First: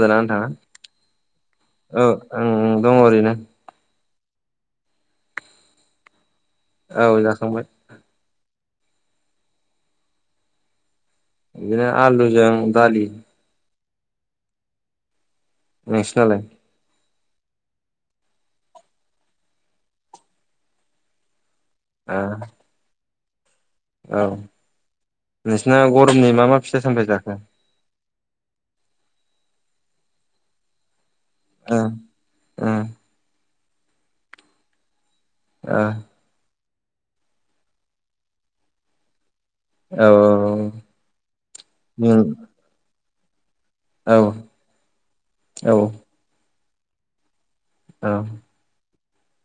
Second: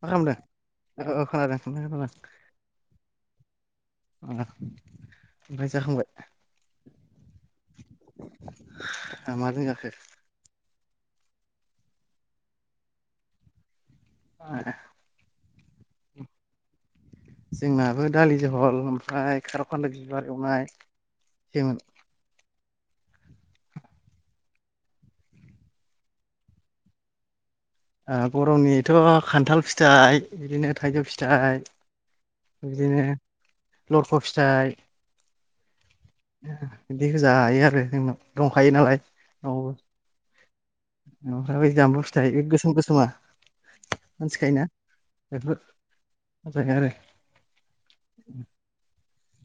मा खालामदों नोंथाङा? औ औ खोनादों खोनादों ओ आं दङ ओरैनो ओमफ्राय जाखांबाय औ जाखांबाय आ मादो जाखो बिदिनो आलुजों दालि औ नोंसोनालाय जोंनाबो दालि जहल ओमफ्राय खार'खानलो बिबार एवनाय जेमोन औ औ नोंसिना गरमनि मा मा फिथ सामथायबाय जाखो? ओ गरमनिथ' खान्थाल फिथाइ बिदिनो थाइजौ फिथाइ ओ ओ बिदिनो लरख' फिथाइ ओ बिदिखौ जायो आरो जोंनाव दंखायो नालाय औ ओमफ्राय बैजामबु फिथाय बै गोसोम गोसोमा। ओ औ मिनथिखायो ना बेफोर औ मोजां आरो औ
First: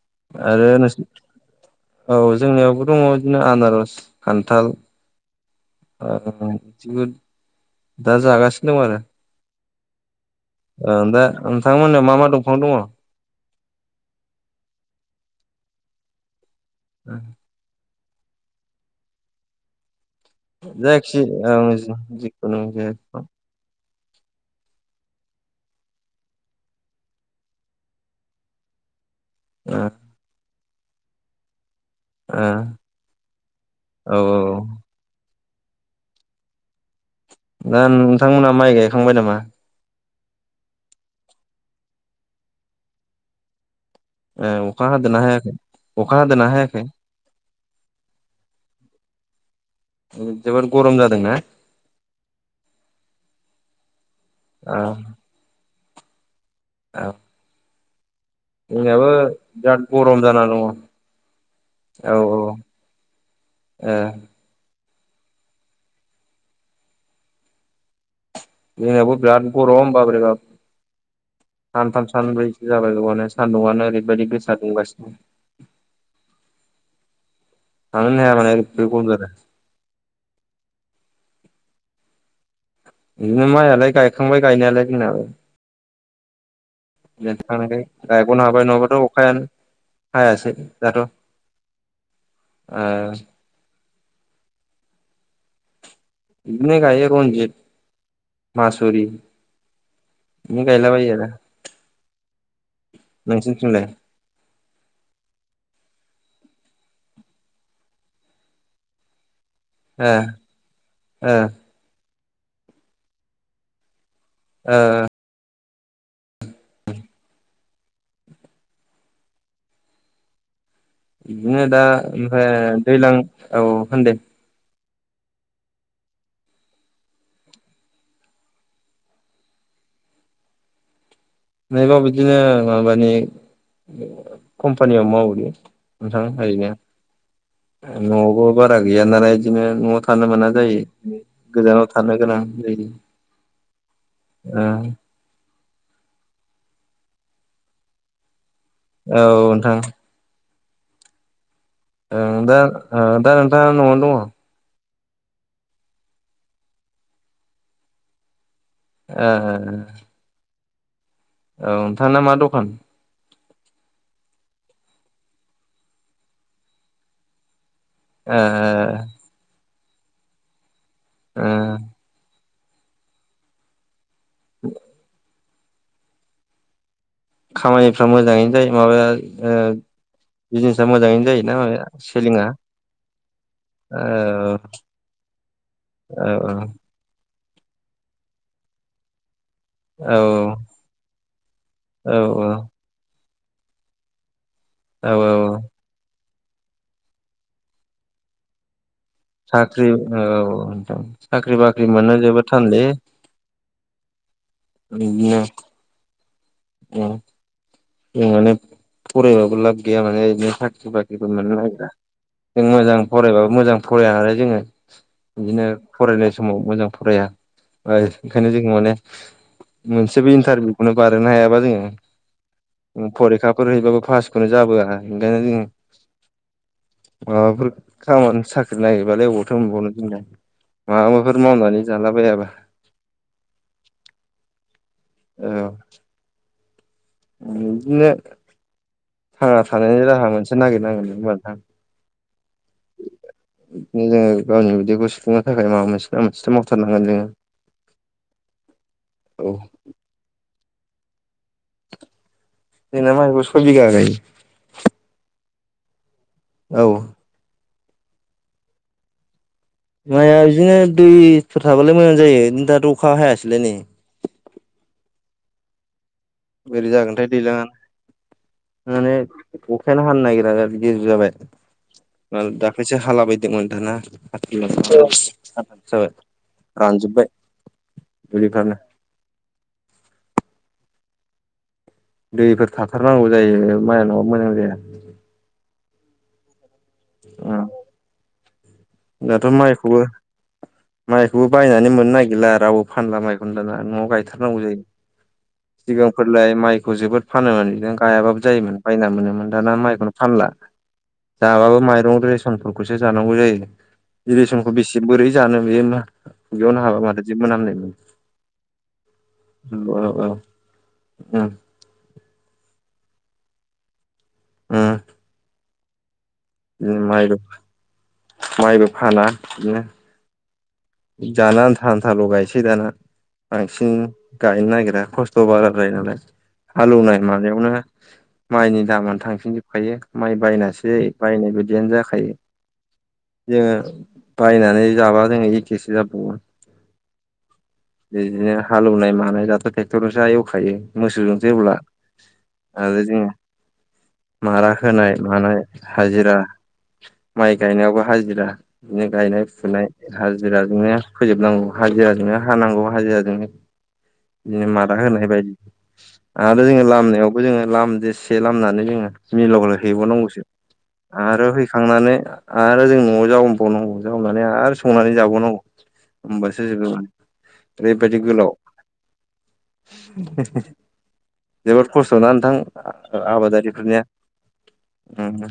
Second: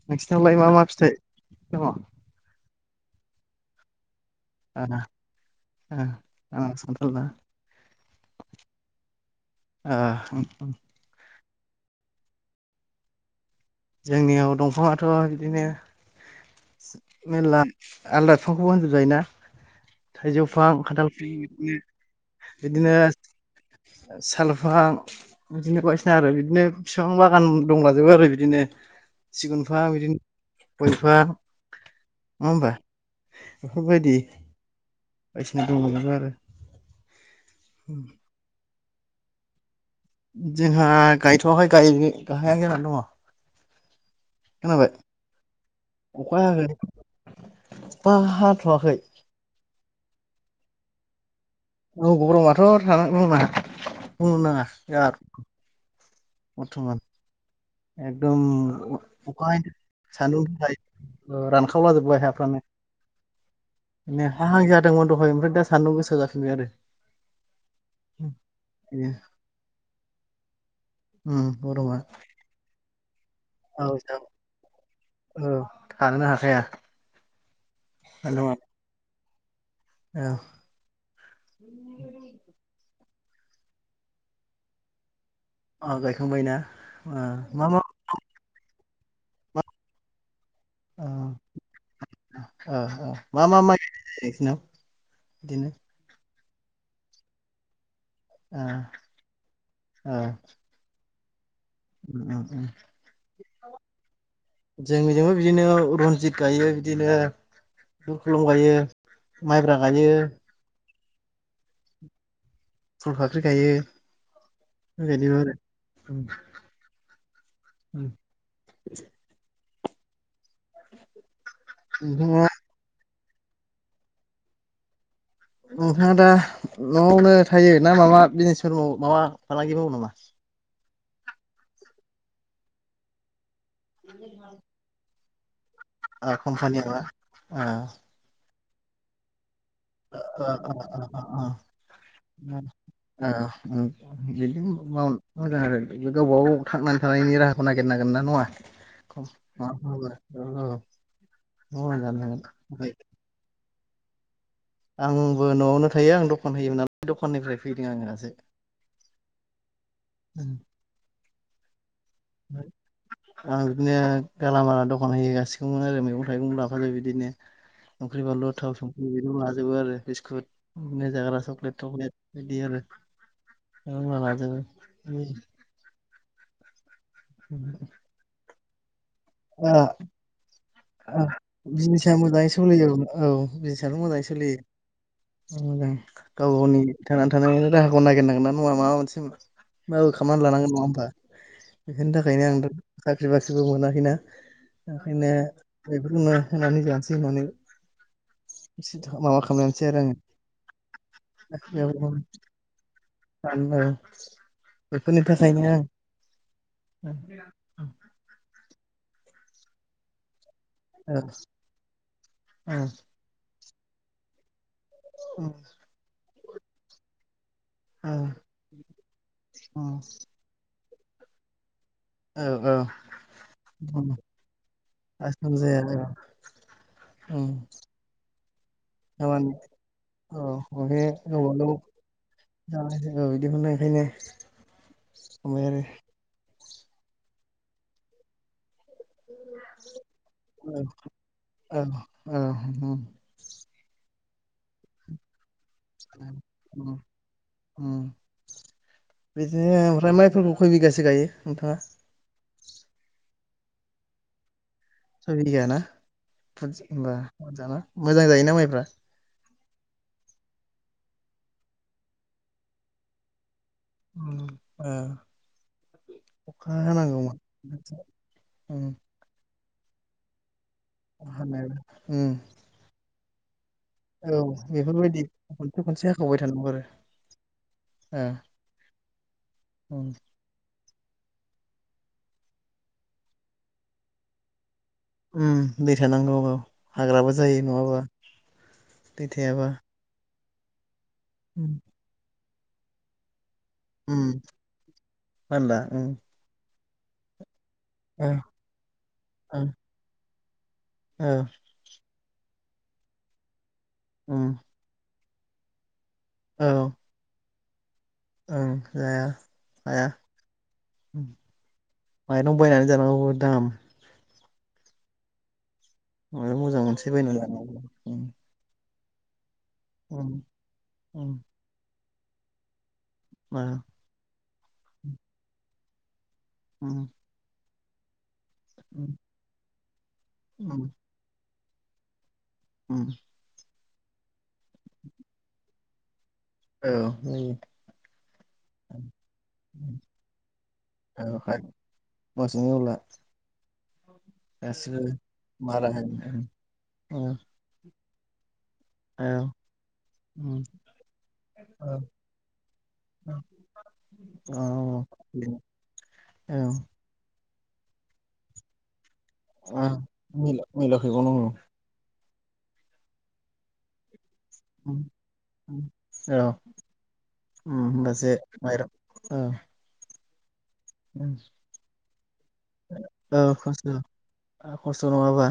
नोंसिनावलाय मा आरो मा फिथाइ दङ नोंसोर औ जोंनियावबो दङ बिदिनो आनारस, खान्थाल। ओ आनारस खान्थाल बिदि ना दा जागासिनो दं आरो ओ ओं दा नोंथांमोनाव मा मा दंफां दङ? जोंनियाव दंफाङाथ' बिदिनो मेरला आलदा बिफांखौबो होनजोब जायोना? थाइजौफां खान्थाल जायखि फां ओं बिनो जिखुनु जे बिदिनो ओ सालफां बिदिनो बायसिना आरो बिदिनो बिफां बागान दंबाजोबो आरो बिदिनो। ओ सिगुनफा बिदिनो गयबिफां। नङा होमबा औ बेफोरबायदि औ बायदिसिना दंबावो आरो दा नोंथांमोना माइ गायखांबाय नामा? जोंहा गायथ'वाखै गाहायहां जानानै दङ। ए अखा खोनाबाय ह दो नाहायााखै अखा हदो नाहायाखै? आंखा हाथ'वाखै। जोबोद गरम जादोंना? न गौरमाथ' थानानैनाङा बुंनो औ नाङा बरथमान औ एकदम जोंनियाबो अखा बिराद स गरम [unintelligible] जाना दङ ओ रानखावला जोबबाय औ औ हाफ्रानो ए बिनो हा हां गो दहाय ओमफ्राय दा सानदुं गोसा जाफिनबाय आरो। बिनो जोंनियावबो बिराद गरम बोरैबाब उम गरमा सानथाम सानब्रैसो जाबाय गोरमानो। औ सान्दुंआनो जा ओरैबायदि गोसा दुंगासिनो औ थानोनो हाखाया। थानोनो हायामाने सान्दुंआ ओरैबायदि गरम जादों। औ बिदिनो माइायालाय गायखांबाय गायनायालाय जोंना। गायखांबायना? [unintelligible] गायग'नो हाबाय नङाबाथ' अखायानो हायासै। दाथ' ओ ओ मा मा माइ [unintelligible] बिदिनो बिदिनो गायो रनजिद मासुरि बिदिनो गायला बायो आरो। उ उ नोंसिनिथिंलाय उ जोंनिथिंजायबो बिदिनो रनजित गायो बिदिनो [unintelligible] ख्लं गायो माइब्रा ओ गायो। ओ फुल फाख्रि गायो बेबायदिनो आरो ओम ओम बिदिनो दा नोंथाङा ओमफ्राय दैज्लां नोंथाङा दा न'आवनो थायो ना माबा बिजनेसफोर मावो माबा फालांगि मावो नामा? नैबा बिदिनो माबानि कम्पानियाव मावो नोंथां हायनो कम्पानियाबा ओ न'आवबो बारा गैया नालाय बिदिनो न'आव थानो ओ मोना ओ ओ जायो ओ गोजानाव थानो गोनां ओ जायो [unintelligible] ओ बिदिनो माव [unintelligible] मोजां आरो गावबा गाव थांनानै थानायनि राहाखौ नागिरनांगोन ना नङा औ नोंथां [unintelligible] मोजां ओ जागोन। दा ओमफ्राय ओ दा नोंथाङा न'आवनो दङ आंबो न'आवनो थायो आं दखान होयोमोन नालाय दखाननिफ्राय फैदों आङो दासो ए औ नोंथाना मा दखान आं बिदिनो गालामाला दखान होगासिगौमोन आरो मैगं थाइगं लाफायो बिदिनो संख्रि ओ बानलु थाव बिदिनो लाजोबो आरो बिस्कुट बिदिनो जाग्रा ओ सक्लेट टक्लेट बिदि आरो होनबा लाजोबो खामानिफ्रा मोजाङैनो जायो माबाया ओ बिजनेस बिजनेसआ मोजाङै सोलियो औ बिजनेसआथ' ओ मोजाङै सोलियो मोजां औ गाव गावनि थांनानै थानायनि राहाखौ नागिरनांगोन ना नङा माबा मोनसे माबो औ खालामनानै लानांगोन नङा होमबा बेफोरनि औ थाखायनो आं दा [unintelligible] मोनाखैना औ ओंखायनो औ बेफोरखोनो होनानै जानसै होननानै माबा खालामनोसै साख्रि आरो आङो औ साख्रि बाख्रि मोननो जोबोद थानलै [unintelligible] औ बेफोरनि बिदिनो थाखायनो आं उम जों माने फरायबाबो लाब गैया माने [unintelligible] बा औ खिबो मोननो नागिरा जों औ मोजां फरायबाबो मोजां फरायानालाय जोङो बिदिनो फरायनाय समाव मोजां फराया [unintelligible] ओंखायनो जों माने औ मोनसेबो इन्टारभिउखौनो बारनो हायाबा जोङो औ फरिखाफोर हैबाबो औ पासखौनो जाबोआ ओंखायनो आसोम जों जाया औ माबाफोर खामानि साख्रि नागिरबालाय खामानि अबावथ' मोनबावनो जोंना औ माबाबाफोर मावनानै जाला बायाबा जानाय औ बिदिखौनो ओंखायनो औ खालामबाय आरो बिदिनो थांना थानायनि राहा मोनसे नागिरनांगोन होमबा नोंथां औ औ उम बिदिनो जोङो गावनि उदैखौ सुुफुंनो थाखाय माबा मोनसे ना मोनसेथ' उम मावथारनांगोन जोङो उम औ बिदिनो ओमफ्राय माइफोरखौ खय बिगासो गायो नोंथाङा सइ बिगा गायो सइ बिगा ना औ होनबा बुरजाना मोजां जायोना माइफ्रा माइआ बिदिनो दैफोर थाबालाय मोजां जायो दाथ' अखा हायासैलाय नै आ बोरै जागोनथाय दैज्लांआ उम माने अखायानो हानो नागिरा बिदि जाबाय हानाया उम दाख्लैसो हाला बायदोंमोन। औ बेफोरबायदि खनसे खनसे हाखावबाय थानांगौ आरो रानजोबबाय दुलिखारना औ दैफोर थाथारनांगौ जायो माइआ नङाबा मोजां जाया। उम‌ दै थानांगौ औ हाग्राबो जायो नङाबा। दै दाथ' थायाबा माइखौबो। माइखौबो उम बायनानै मोननो नागिरला रावबो फानला माइखौ। दाना न'आव उम गायथारनांगौ जायो मानला उम सिगांफोरलाय माइखौ जोबोद फानोमोन। बिनो ओ गायाबो जायोमोन बायना मोनोमोन ओ दाना माइखौनो फानला ओ जाबाबो माइरं रेसन। फोरखौसो जानांगौ जायो उम बिलेसनखौ बेसे बोरै जानो बेयो। औ ज'नो हाबा माथो जि मोनामनाय मोनो। ओं जाया जाया माइरं बायनानै। आयौ दाम। उम माबा मोजां मानसै बायनानै लाना। माइबो अ जाना आन्था आन्थाल' गायनोसै दाना ओ बांसिन गायनो नागिरा खस्थ' बारा। जायो नालाय उम हालौवनाय मानायावनो। माइनि दामानो थांफिनजोबखायो माइ उम बायनासैै बायनाय बायदियानो जाखायो। उम जोङो बायनानै जाबा जोङो एखेसो जाबावो। औ बिदिनो हालौवनाय मानाय दाथ' ट्रेक्टरजोंसो एवखायो मोसौजोंसो एवब्ला। मौसौजों एवला। मारा होनाय मानाय मारा हाजिरा होयो उम माइ गायनायावबो हाजिरा। बिदिनो औ गायनाय फुनाय हाज उम जिराजोंनो फोजोबनांगौ औ हाजिराजोंनो हानांगौ हाजिराजोंनो। बिदिनो मादा औ होनाय बायदि औ आरो जोङो लामायाव। जोङो लाम देरसे लामनानै जोङो। मिलावगलाय औ हैबावनांगौसो मिल आरो मिलावहैबावनांगौ हैखांनानै आरो जों न'आव जाबावनांगौ। आरो उम संनानै जाबाव। उम औ होनबासो जोबजोगोन उम ओरैबायदि होमबासो गोलाव। माइरं औ उम जोबोद खस्थ'ना नोंथां औ खस्थ' आबादारिफोरनिया। खस्थ' उम नङाबा।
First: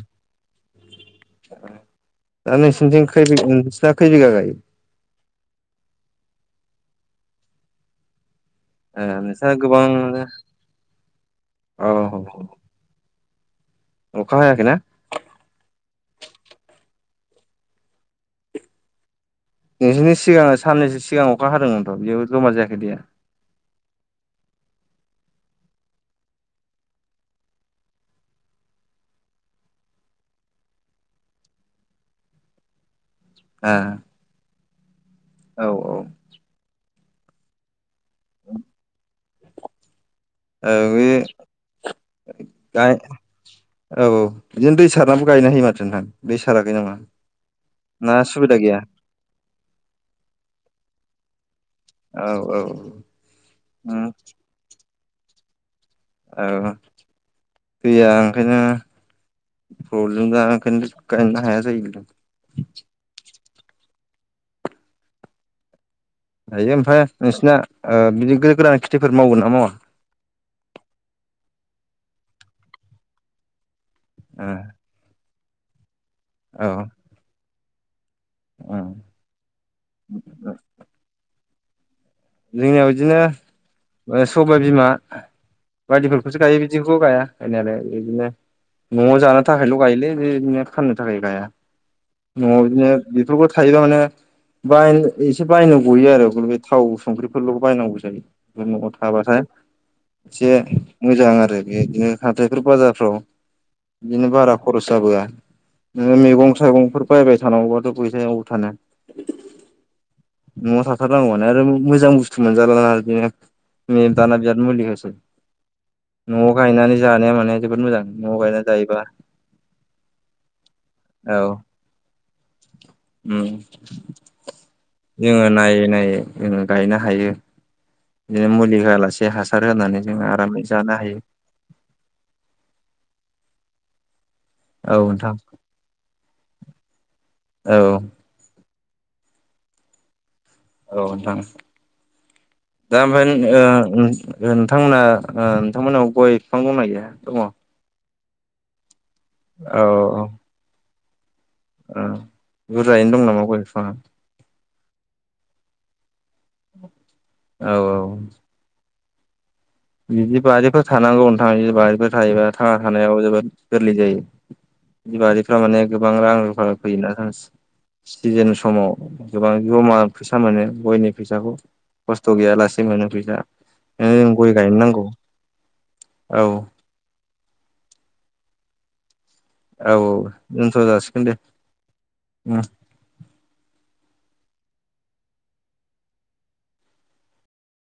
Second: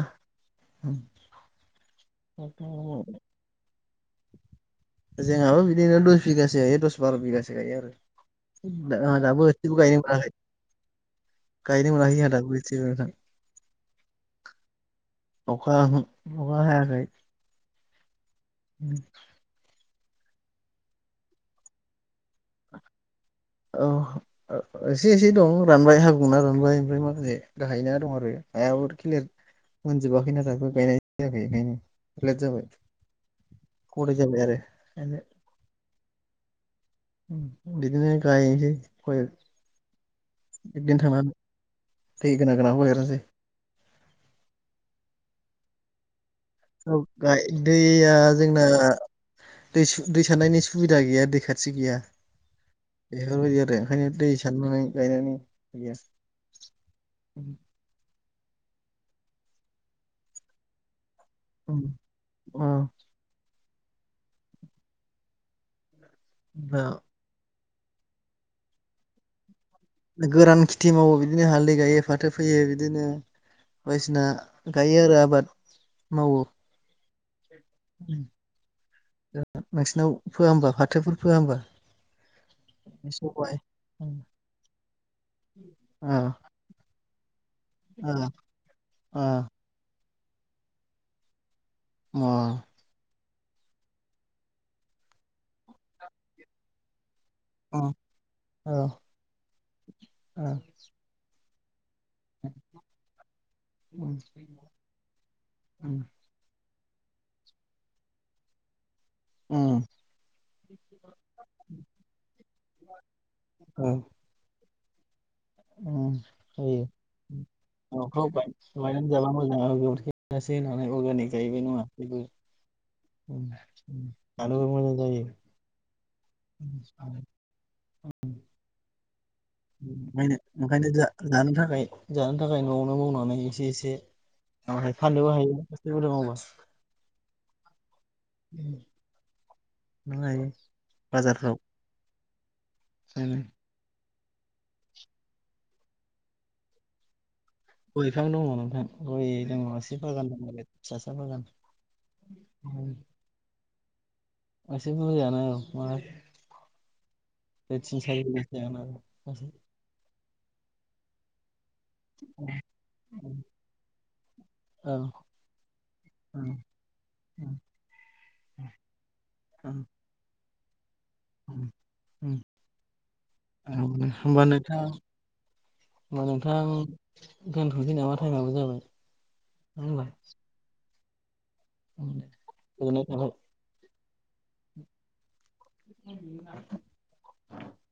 दा उम नोंसनिथिं खै बि नोंसिना खै बिगा गायो। जोंहाबो बिदिनो दस बिगासो गायो दस बार' बिगासो गायो ओ आरो। दाबो नोंस्रा एसेबो गोबां गायनो मोनाखै। औ गायनो औ मोनाखै आदा [unintelligible] अखा हायाखैना। अखा अखा हायाखै। नोंसोरनि सिगां साननैसो सिगां अखा हादोंमोनथ' बेबो जमार जायाखै दैया। औ एसे एसे दं रानबाय हाबुंना रानबाय ओमफ्राय माखासे गाहायना दं आरो। हायाब खिलियार मोनजोबाखै नालाय गायनो हानाय जायाखै बेखायनो लेट जाबाय। गदाय जाबाय आरो गायनाय। औ औ। बिदिनो गायनोसै। औ बिदिनो बे थांनानै दै गोनां गोनांखौ गाय। गायग्रोनोसै औ औ बिदिनो दै सारनानैबो गायनो हायो माथो नोंथां। दै साराखै नामा औ गाय ना दैया सुबिदा जोंना। गैया दै दै सारनायनि सुबिदा गैया दैखा थि गैया औ औ बेफोरबायदि आरो उम ओंखायनो दै सारनानै गायनानै होयो। औ गैया ओंखायनो प्रब्लेम हाया जायो नोंथां अ दायो दा ओमफ्राय नोंसिना बिदि गोदो गोदान खेथिफोर मावगोन ना मावा गोरान खेथि मावो बिदिनो हालदै गायो फाथो फैयो बिदिनो बायदिसिना ओ गायो आरो आबाद मावो औ उम नोंसिनाव फोआ होमबा फाथोफोर फोआ होमबा जोंनियाव सबाय अ बिदिनो सबाय बिमा अ बायदिफोरखौसो गायो बिदिखौ गाया गायनायालाय बिदिनो अ नआव अ जानो थाखायल गायोलै बिदिनो फाननो थाखाय गाया नआव अ बिदिनो बेथ थायोबा माने बाय एसे बायनो गयो आरो बे थाव संख्रि फोरलुखौ बायनांगौ जायो अ नआव थाबाथाय एसे अ मोजां आरो बे बिदिनो हाथायफोर बाजारफ्राव उम बिदिनो बारा खरस जाबोया उम नोङो मैगं थाइगं फोर बायबाय थानांगौबाथ फैसा अबाव थानो उम नआव थाथारनांगौआनो आरो मोजां बुस्थु मोनजाला ना आरो औ बिदिनो दाना बिराद मुलि होसै उम नआव जायो गायनानै जानाया माने जोबोद मोजां न'फ्राव नआव गायनानै जायोबा [unintelligible] अर्गानिक जायैबाय नङा बेबो [inaudible] ओं जानोबो मोजां जायो। जोङो नायै नायै जोङो गायनो ओंखायनो हायो बेनो मुलि होयालास खायनो ओंखायनो जोहा जानो थाखाय जानो थाखाय नआवनो मावनानै एसे एसे औ फाननोबो नोंथां हायो एसे बुरजा मावबा औ [unintelligible] औ नोंथां बाजारफ्राव ओंखायनो। दा होनबा नों ओ ओं ओ नोंथांमोना ओ नोंथांमोनाव गय फिफां दंना गैया दङ गय बिफां दङ नोंथां गय दङ एसे बागान दङलाय फिसासा बागान ओ बुरजायैनो दं नामा गय बिफाङा एसे बुरजायानो औ मा औ होनो औ तिन सारि बिघासो जानो हागौ [unintelligible] बिदि बारिफ्राव थानांगौ नोंथा बि बारिफोर थायोबा थांना थानायाव जोबोद गोरलै जायो औ बि बारिफ्रा माने गोबां रां रुफा फैयोना [unintelligible] स्थिजेन समाव गोबा जमा फैसा मोनो गयनि फैसाखौ खस्थ गैया लासे मोनो फैसा ओं औ नोंथ नोंगौ औ नोंथां गानथनोसै नामा टाइमाबो जाबाय औ औ दोनथ जासिगोन दे उम गोजोनन थाबाय [inaudible]